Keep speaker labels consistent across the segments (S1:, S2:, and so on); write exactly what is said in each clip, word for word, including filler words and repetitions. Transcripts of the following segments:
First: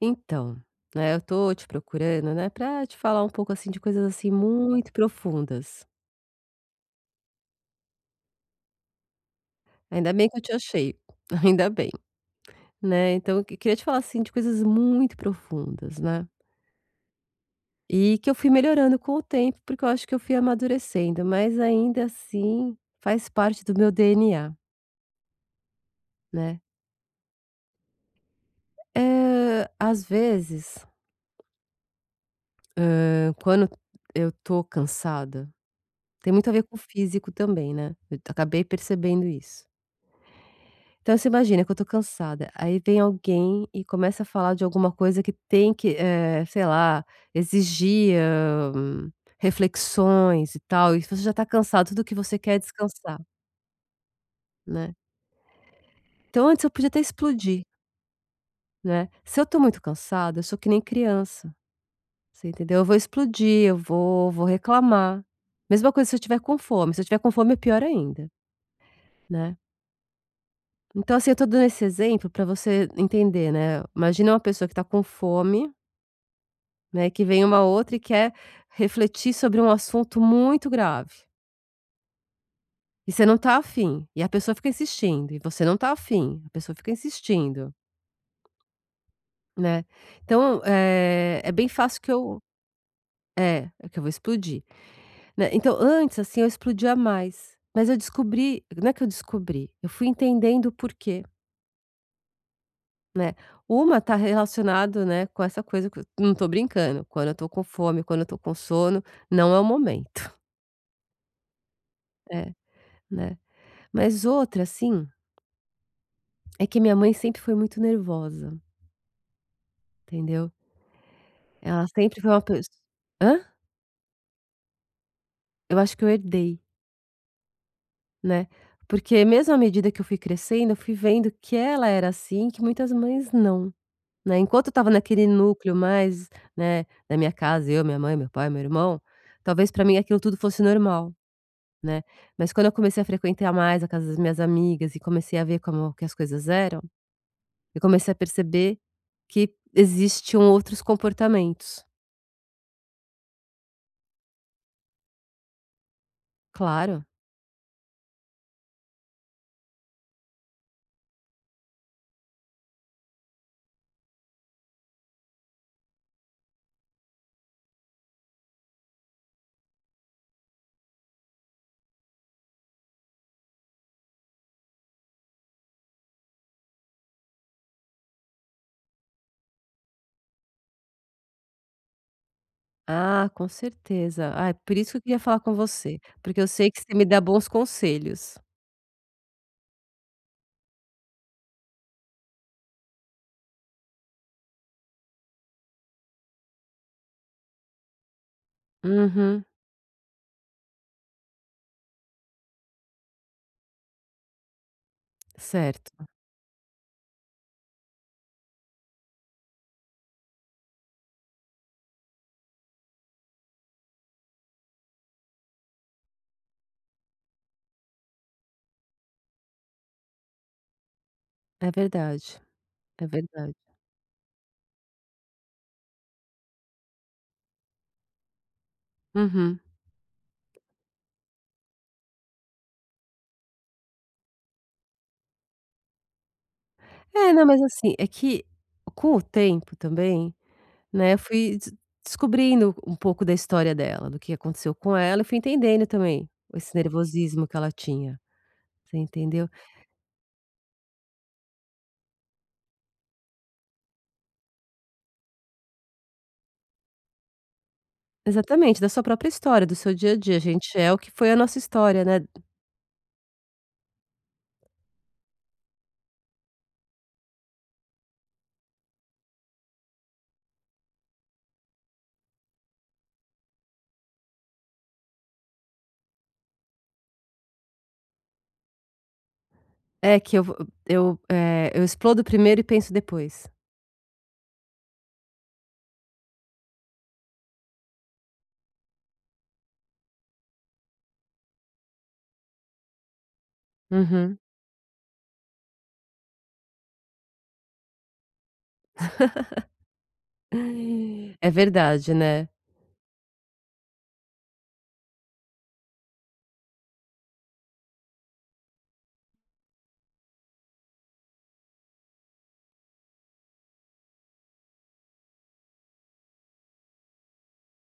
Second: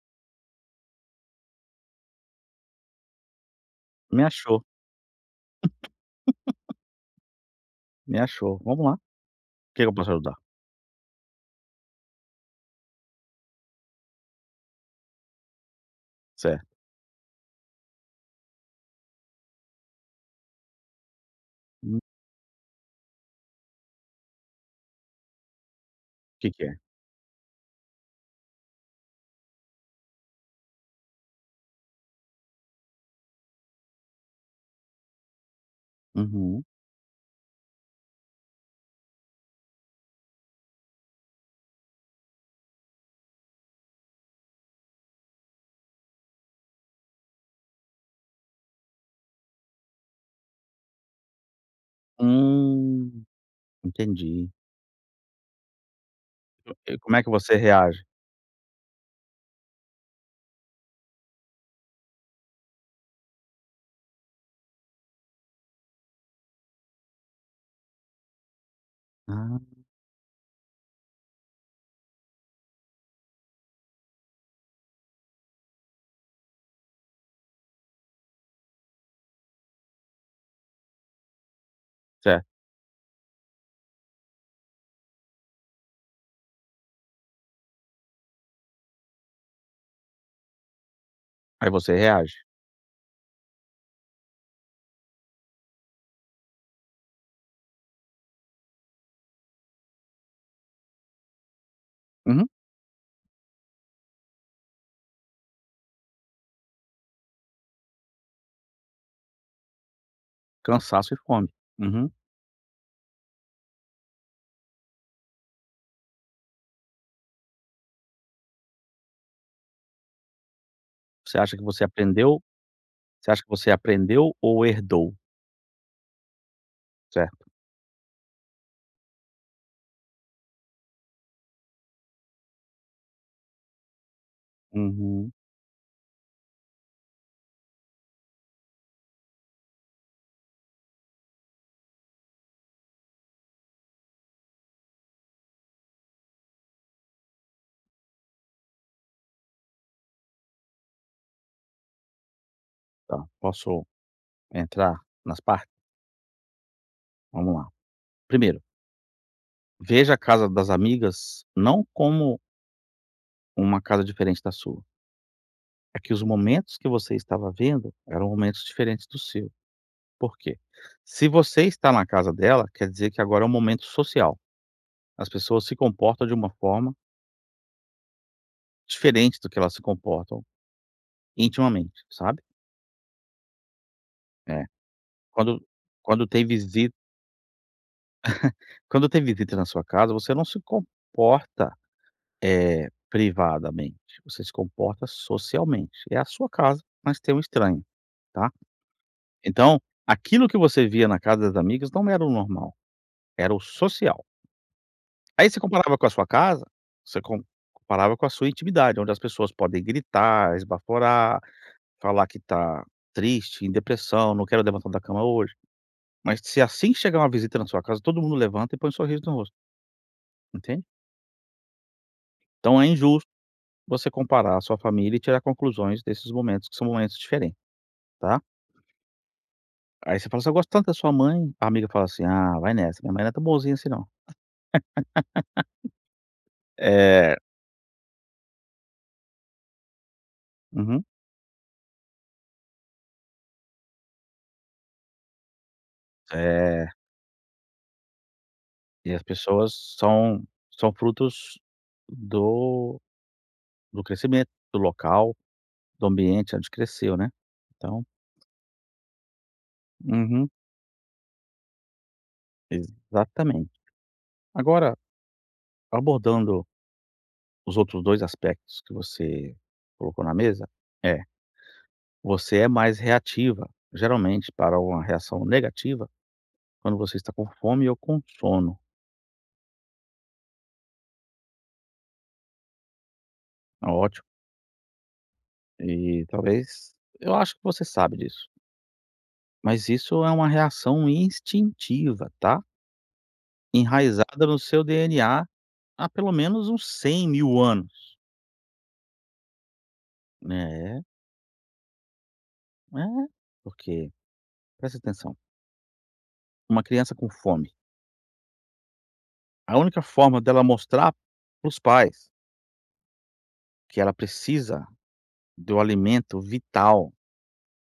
S1: Então, né, eu tô te procurando, né, pra te falar um pouco, assim, de coisas,
S2: Me
S1: assim,
S2: achou,
S1: muito profundas.
S2: me achou. Vamos lá, o que que eu posso
S1: Ainda bem
S2: ajudar?
S1: que eu te achei, ainda bem, né. Então eu que queria te falar, assim, de coisas muito profundas, né,
S2: Certo.
S1: e que eu fui melhorando com o tempo, porque eu acho que eu fui amadurecendo, mas
S2: Hum. O
S1: ainda assim faz parte do meu D N A,
S2: que
S1: né.
S2: que é?
S1: Eh, às vezes, hã, quando eu tô cansada tem muito a ver
S2: Uhum.
S1: com o físico também, né, eu acabei percebendo isso. Então você imagina que eu tô cansada, aí vem alguém e começa a falar de alguma coisa que tem que, eh, sei lá, exigir, hã, reflexões e tal, e você já tá cansado, tudo que você quer é descansar,
S2: Hum, Entendi.
S1: né. Então antes eu podia
S2: E
S1: até
S2: como é que você
S1: explodir,
S2: reage?
S1: né. Se eu tô muito cansada, eu sou que nem criança, você entendeu? Eu vou explodir, eu vou vou reclamar. Mesma coisa se eu tiver com fome, se eu tiver com fome é pior ainda, né.
S2: Ah,
S1: Então assim, eu tô dando esse exemplo pra você entender, né. Imagina uma pessoa que tá com fome. Né, que vem uma outra e quer refletir sobre um assunto muito grave.
S2: certo.
S1: E você não tá afim, e a pessoa fica insistindo, e você não tá afim, a pessoa fica insistindo, né. Então, eh, é bem
S2: Aí você
S1: fácil que
S2: reage.
S1: eu é, é que eu vou explodir, né. Então antes, assim, eu explodia mais, mas eu descobri não é que eu descobri, eu fui entendendo o porquê,
S2: Uhum.
S1: né. Uma tá relacionado, né, com essa coisa que eu não tô brincando, quando eu tô com fome, quando eu tô com sono, não é o momento.
S2: Cansaço e fome. Uhum.
S1: É, né. Mas outra, assim. É que minha mãe sempre foi muito nervosa, entendeu.
S2: Você acha que você
S1: Ela sempre foi uma
S2: aprendeu
S1: pessoa.
S2: Você
S1: Hã?
S2: acha que você aprendeu ou herdou?
S1: Eu acho que eu herdei,
S2: Certo.
S1: né. Porque mesmo à medida que eu fui crescendo, eu fui vendo que ela era assim, que muitas mães não, né. Enquanto eu estava naquele
S2: Uhum.
S1: núcleo mais, né, da minha casa, eu, minha mãe, meu pai, meu irmão, talvez pra mim aquilo tudo fosse normal, né. Mas quando eu comecei a frequentar mais a casa das minhas amigas e comecei a ver como que as coisas eram, eu comecei a perceber que existiam outros comportamentos.
S2: Tá, posso entrar nas partes?
S1: Claro.
S2: Vamos lá. Primeiro, veja a casa das amigas não como uma casa diferente da sua. É que os momentos que você estava vendo eram momentos diferentes do seu. Por quê? Se você está na casa dela, quer dizer que agora é um momento social. As pessoas se comportam de uma forma diferente do que elas se comportam intimamente, sabe?
S1: Ah, com certeza. Ah, é
S2: É.
S1: por isso que eu queria falar com
S2: Quando
S1: você,
S2: quando
S1: porque
S2: tem
S1: eu sei que
S2: visita
S1: você me dá bons conselhos.
S2: quando tem visita na sua casa, você não se comporta, eh, privadamente, você se comporta socialmente. É a sua casa, mas tem um estranho, tá?
S1: Uhum,
S2: Então, aquilo que você via na casa das amigas não era o normal, era o social. Aí você comparava
S1: certo.
S2: com a sua casa, você com comparava com a sua intimidade, onde as pessoas podem gritar, esbaforar, falar que tá triste, em depressão, não quero levantar da cama hoje. Mas se assim que chegar uma visita na sua casa, todo mundo levanta e põe um sorriso no rosto, entende?
S1: É verdade,
S2: Então é
S1: é
S2: injusto
S1: verdade.
S2: você comparar a sua família e tirar conclusões desses momentos, que são momentos diferentes, tá?
S1: Uhum.
S2: Aí você fala assim: "Eu gosto tanto da sua mãe", a amiga fala assim: "Ah, vai nessa, minha mãe não é tão bonzinha assim não".
S1: É,
S2: É.
S1: não, mas assim, é que com o tempo também,
S2: Uhum.
S1: né, eu fui des descobrindo um pouco da história dela, do que aconteceu com ela, eu fui entendendo também esse
S2: É.
S1: nervosismo que ela tinha, você
S2: E as
S1: entendeu?
S2: pessoas são são frutos do Do crescimento, do local, do ambiente onde cresceu, né. Então,
S1: Exatamente, da sua própria história, do seu dia a dia, a
S2: uhum,
S1: gente é o que foi a nossa história, né.
S2: exatamente. Agora, abordando os outros dois aspectos que você colocou na mesa, é, você é mais reativa, geralmente para uma reação negativa, quando você está com fome ou com sono.
S1: É que eu vou eu, eh, eu explodo primeiro e penso depois.
S2: É ótimo. E talvez eu acho que você sabe disso, mas isso é uma reação instintiva, tá,
S1: Uhum.
S2: enraizada no seu D N A há pelo menos uns cem mil anos, né?
S1: É verdade, né.
S2: É, porque presta atenção, uma criança com fome, a única forma dela mostrar para os pais que ela precisa do alimento vital,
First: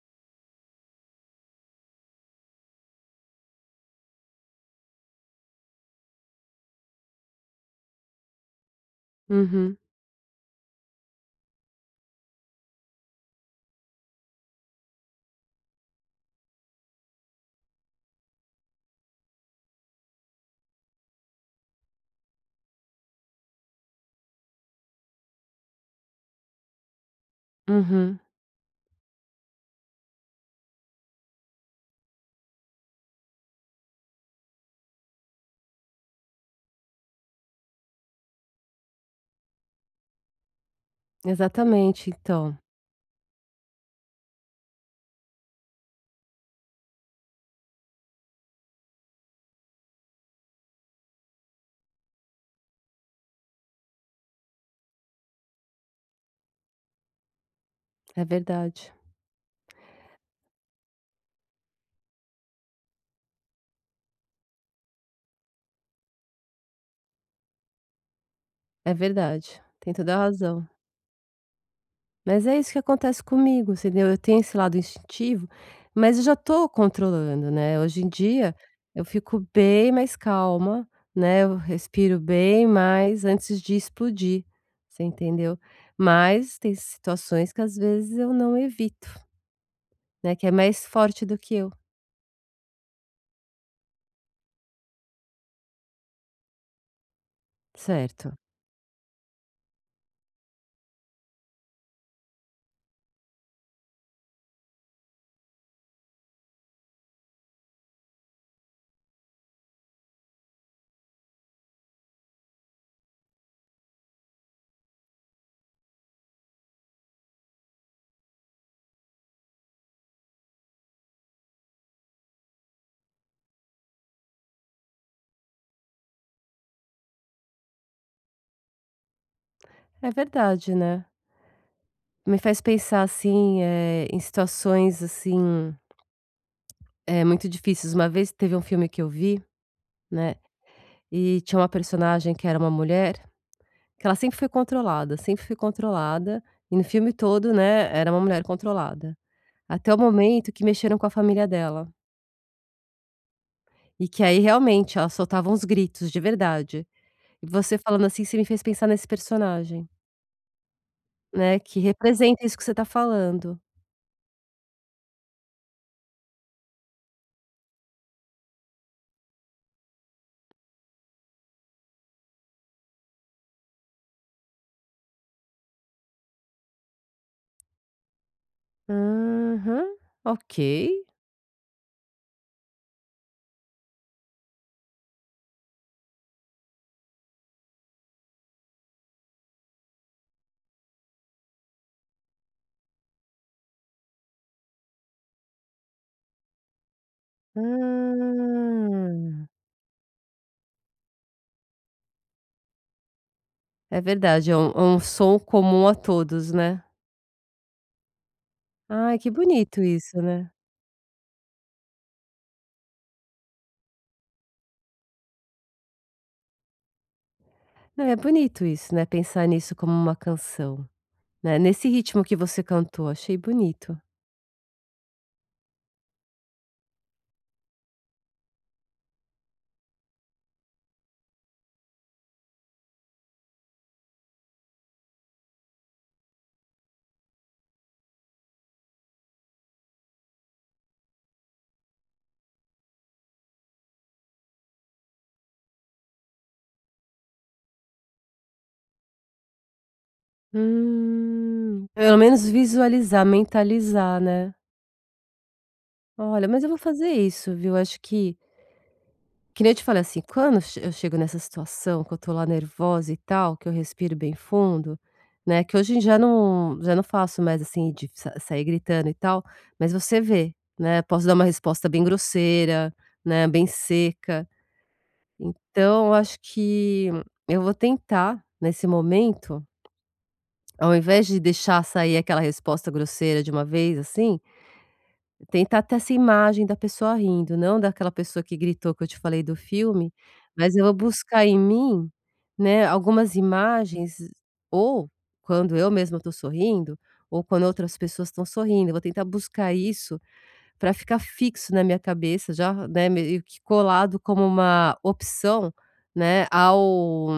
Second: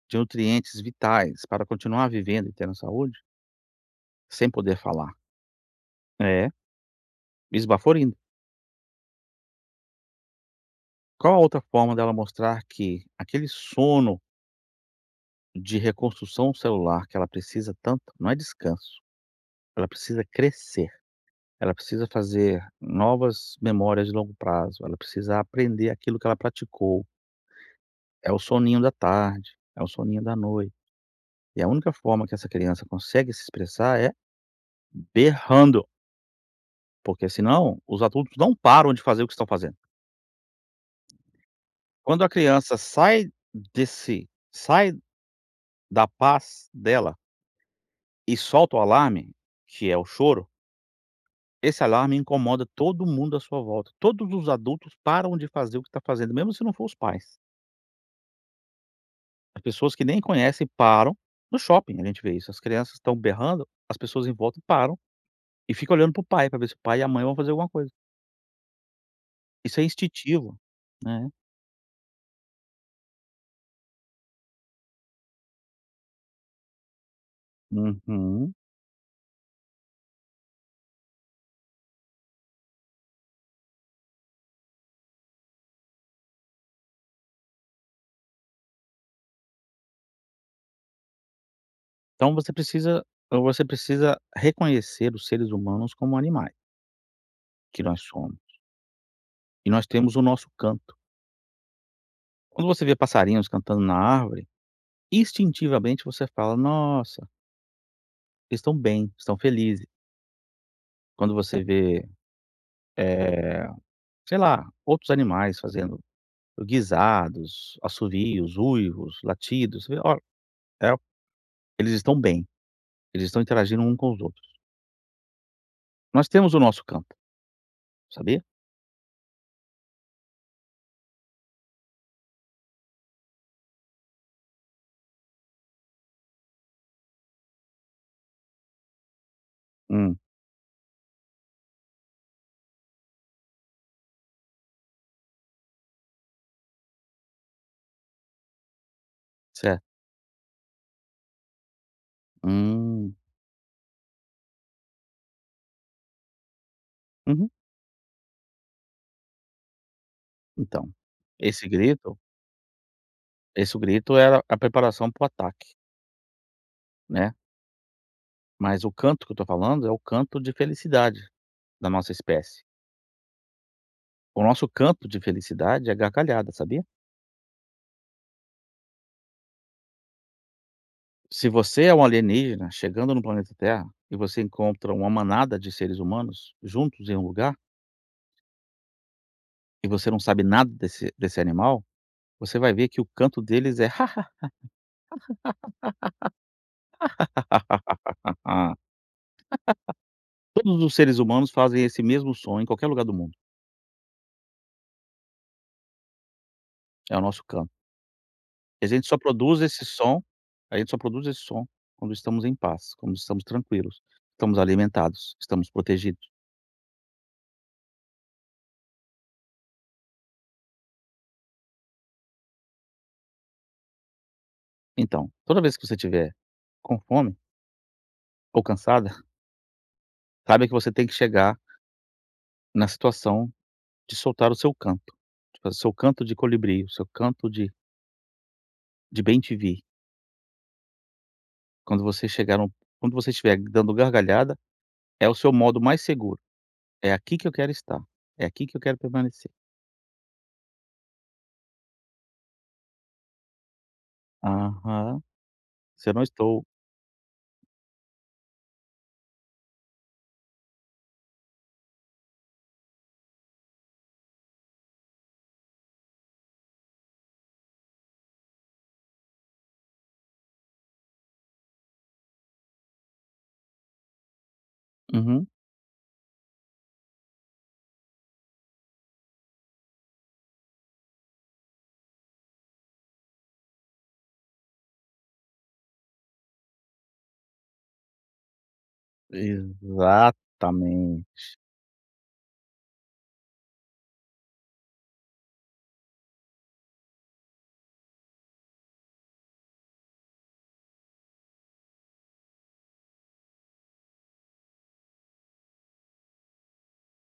S2: de nutrientes vitais para continuar vivendo e tendo saúde, sem poder falar, é esbaforindo.
S1: Uhum,
S2: Qual a outra forma dela mostrar que aquele sono de reconstrução celular que ela precisa tanto, não é descanso, ela precisa crescer, ela precisa fazer novas memórias de longo prazo, ela precisa aprender aquilo que ela praticou.
S1: uhum.
S2: É o soninho da tarde, é o soninho da noite. E a única forma que essa criança consegue se expressar é berrando, porque senão os adultos não param de fazer o que estão fazendo.
S1: Exatamente,
S2: Quando a
S1: então.
S2: criança sai desse sai da paz dela e solta o alarme, que é o choro, esse alarme incomoda todo mundo à sua volta. Todos os adultos param de fazer o que está fazendo, mesmo se não for os pais.
S1: É verdade,
S2: As pessoas que nem conhecem param. No shopping a gente vê isso, as crianças estão berrando, as pessoas em volta param e fica olhando para o pai, para ver se o pai e a mãe vão fazer alguma coisa.
S1: é verdade.
S2: Isso é
S1: Tem toda a
S2: instintivo,
S1: razão.
S2: né.
S1: Mas é isso que acontece comigo, entendeu. Eu tenho esse lado instintivo, mas eu já tô controlando, né. Hoje em dia,
S2: Uhum.
S1: eu fico bem mais calma, né, eu respiro bem mais antes de explodir, você entendeu. Mas tem situações que às vezes eu não evito, né, que é mais forte do que eu.
S2: Então você precisa você precisa reconhecer os seres humanos como animais que nós
S1: Certo.
S2: somos, e nós temos o nosso canto. Quando você vê passarinhos cantando na árvore, instintivamente você fala: "Nossa, eles estão bem, estão felizes". Quando você vê, eh, sei lá, outros animais fazendo guisados, assovios, uivos, latidos, você vê: "Olha, é, eles estão bem, eles estão interagindo um com os outros". Nós temos o nosso canto, sabia?
S1: É verdade, né. Me faz pensar, assim, eh, em situações, assim, eh, muito difíceis. Uma vez teve um filme que eu vi,
S2: Hum,
S1: né, e tinha uma personagem que era uma mulher, que ela sempre foi controlada, sempre foi controlada, e no filme todo, né, era uma mulher controlada.
S2: certo.
S1: Até o momento que mexeram com a família dela,
S2: Hum,
S1: e que aí realmente ela soltava uns gritos, de verdade. E
S2: uhum.
S1: você falando assim, você me fez pensar nesse personagem,
S2: Então,
S1: né,
S2: esse
S1: que
S2: grito
S1: representa isso que você tá falando.
S2: esse grito era a preparação para o ataque, né. Mas o canto que eu estou falando é o canto de felicidade da nossa espécie. O nosso canto de felicidade é gargalhada, sabia?
S1: Aham, ok.
S2: Se você é um alienígena chegando no planeta Terra e você encontra uma manada de seres humanos juntos em um lugar, e você não sabe nada desse desse animal, você vai ver que o canto deles é:
S1: Ah,
S2: Todos os seres humanos fazem esse mesmo som em qualquer lugar do mundo,
S1: é verdade, é um é um som comum a todos, né.
S2: é o nosso canto. E a gente só
S1: Ai, que
S2: produz
S1: bonito
S2: esse
S1: isso,
S2: som
S1: né.
S2: a gente só produz esse som quando estamos em paz, quando estamos tranquilos, estamos alimentados, estamos protegidos.
S1: Não, é bonito isso, né, pensar nisso como uma canção, né, nesse ritmo que você cantou, achei bonito.
S2: Então, toda vez que você estiver com fome ou cansada, saiba que você tem que chegar na situação de soltar o seu canto, de fazer o seu canto de colibri, o seu canto de de bem te vi. Quando você chegar no Quando você estiver dando gargalhada, é o seu modo mais seguro, "É aqui que eu quero estar, é aqui que eu quero permanecer".
S1: Hum, pelo menos visualizar, mentalizar, né.
S2: Aham. Se eu não
S1: Olha, mas
S2: estou.
S1: eu vou fazer isso, viu, acho que. Que nem eu te falei, assim, quando eu che eu chego nessa situação que eu tô lá nervosa e tal, que eu respiro bem fundo, né, que hoje em dia não já não faço mais, assim, de sa sair gritando e tal, mas você vê, né, posso dar uma resposta bem grosseira, né, bem seca.
S2: Uhum.
S1: Então eu acho que eu vou tentar, nesse momento, ao invés de deixar sair aquela resposta grosseira de uma vez, assim, tentar ter essa imagem da pessoa rindo, não daquela pessoa que gritou que eu te falei do filme, mas eu vou buscar
S2: Exatamente.
S1: em mim, né, algumas imagens ou quando eu mesma estou sorrindo, ou quando outras pessoas estão sorrindo, eu vou tentar buscar isso para ficar fixo na minha cabeça já, né, meio que colado como uma opção, né, ao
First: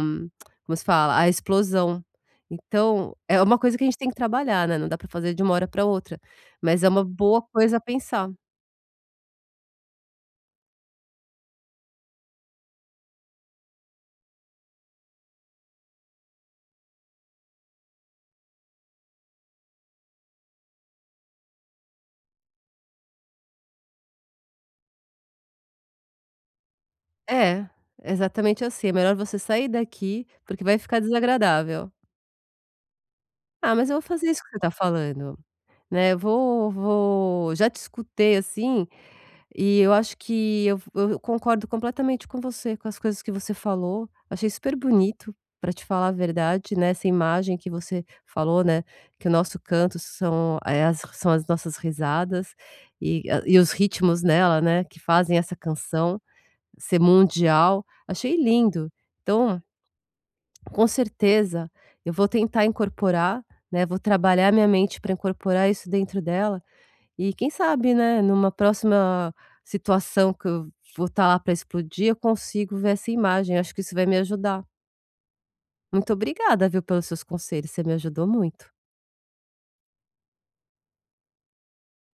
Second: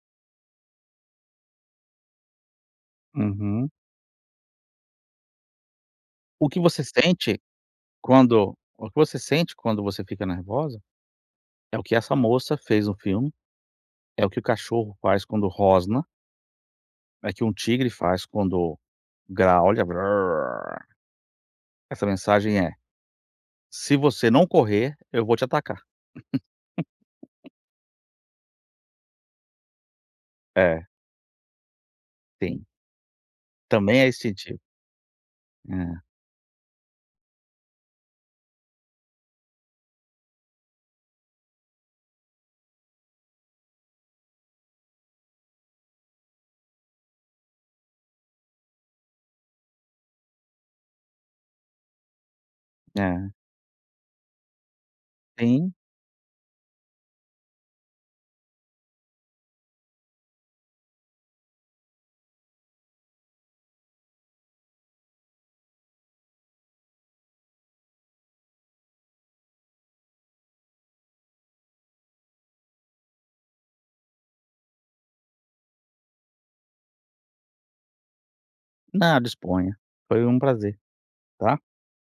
S1: como se fala? À explosão. Então, é uma
S2: Uhum.
S1: coisa que a gente tem que trabalhar, né, não dá para fazer de uma hora para outra,
S2: O que
S1: mas
S2: você
S1: é uma
S2: sente
S1: boa coisa a pensar.
S2: quando o que você sente quando você fica nervosa, é o que essa moça fez no filme, é o que o cachorro faz quando rosna, é o que um tigre faz quando graulha. Essa mensagem é: "Se você não correr, eu vou te atacar".
S1: É, exatamente assim, é melhor você sair daqui, porque vai
S2: É,
S1: ficar desagradável.
S2: sim,
S1: "Ah, mas eu
S2: também
S1: vou
S2: é
S1: fazer isso que você
S2: instintivo.
S1: está falando",
S2: É,
S1: né, eu vou vou já te escutei, assim, e eu acho que eu eu concordo completamente com você, com as coisas que você falou, achei super bonito, para te falar a verdade, né, essa imagem que você falou, né, que o nosso canto são, eh, as são as nossas risadas, e
S2: é,
S1: a e os ritmos nela, né, que fazem essa
S2: sim.
S1: canção. Ser mundial, achei lindo. Então, com certeza, eu vou tentar incorporar, né, vou trabalhar minha mente para incorporar isso dentro dela e quem sabe, né, numa próxima situação que eu vou estar lá para explodir, eu consigo ver essa imagem, acho que isso vai me ajudar. Muito obrigada, viu, pelos seus conselhos, você me ajudou muito.
S2: Não, disponha. Foi um prazer, tá?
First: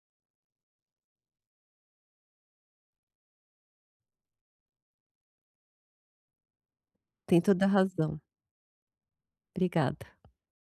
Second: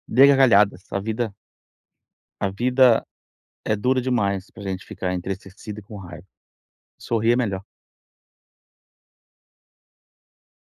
S2: Dê gargalhadas, a vida a vida é dura demais pra gente ficar entristecido e com raiva. Sorrir é
S1: Tem toda
S2: melhor.
S1: a razão. Obrigada.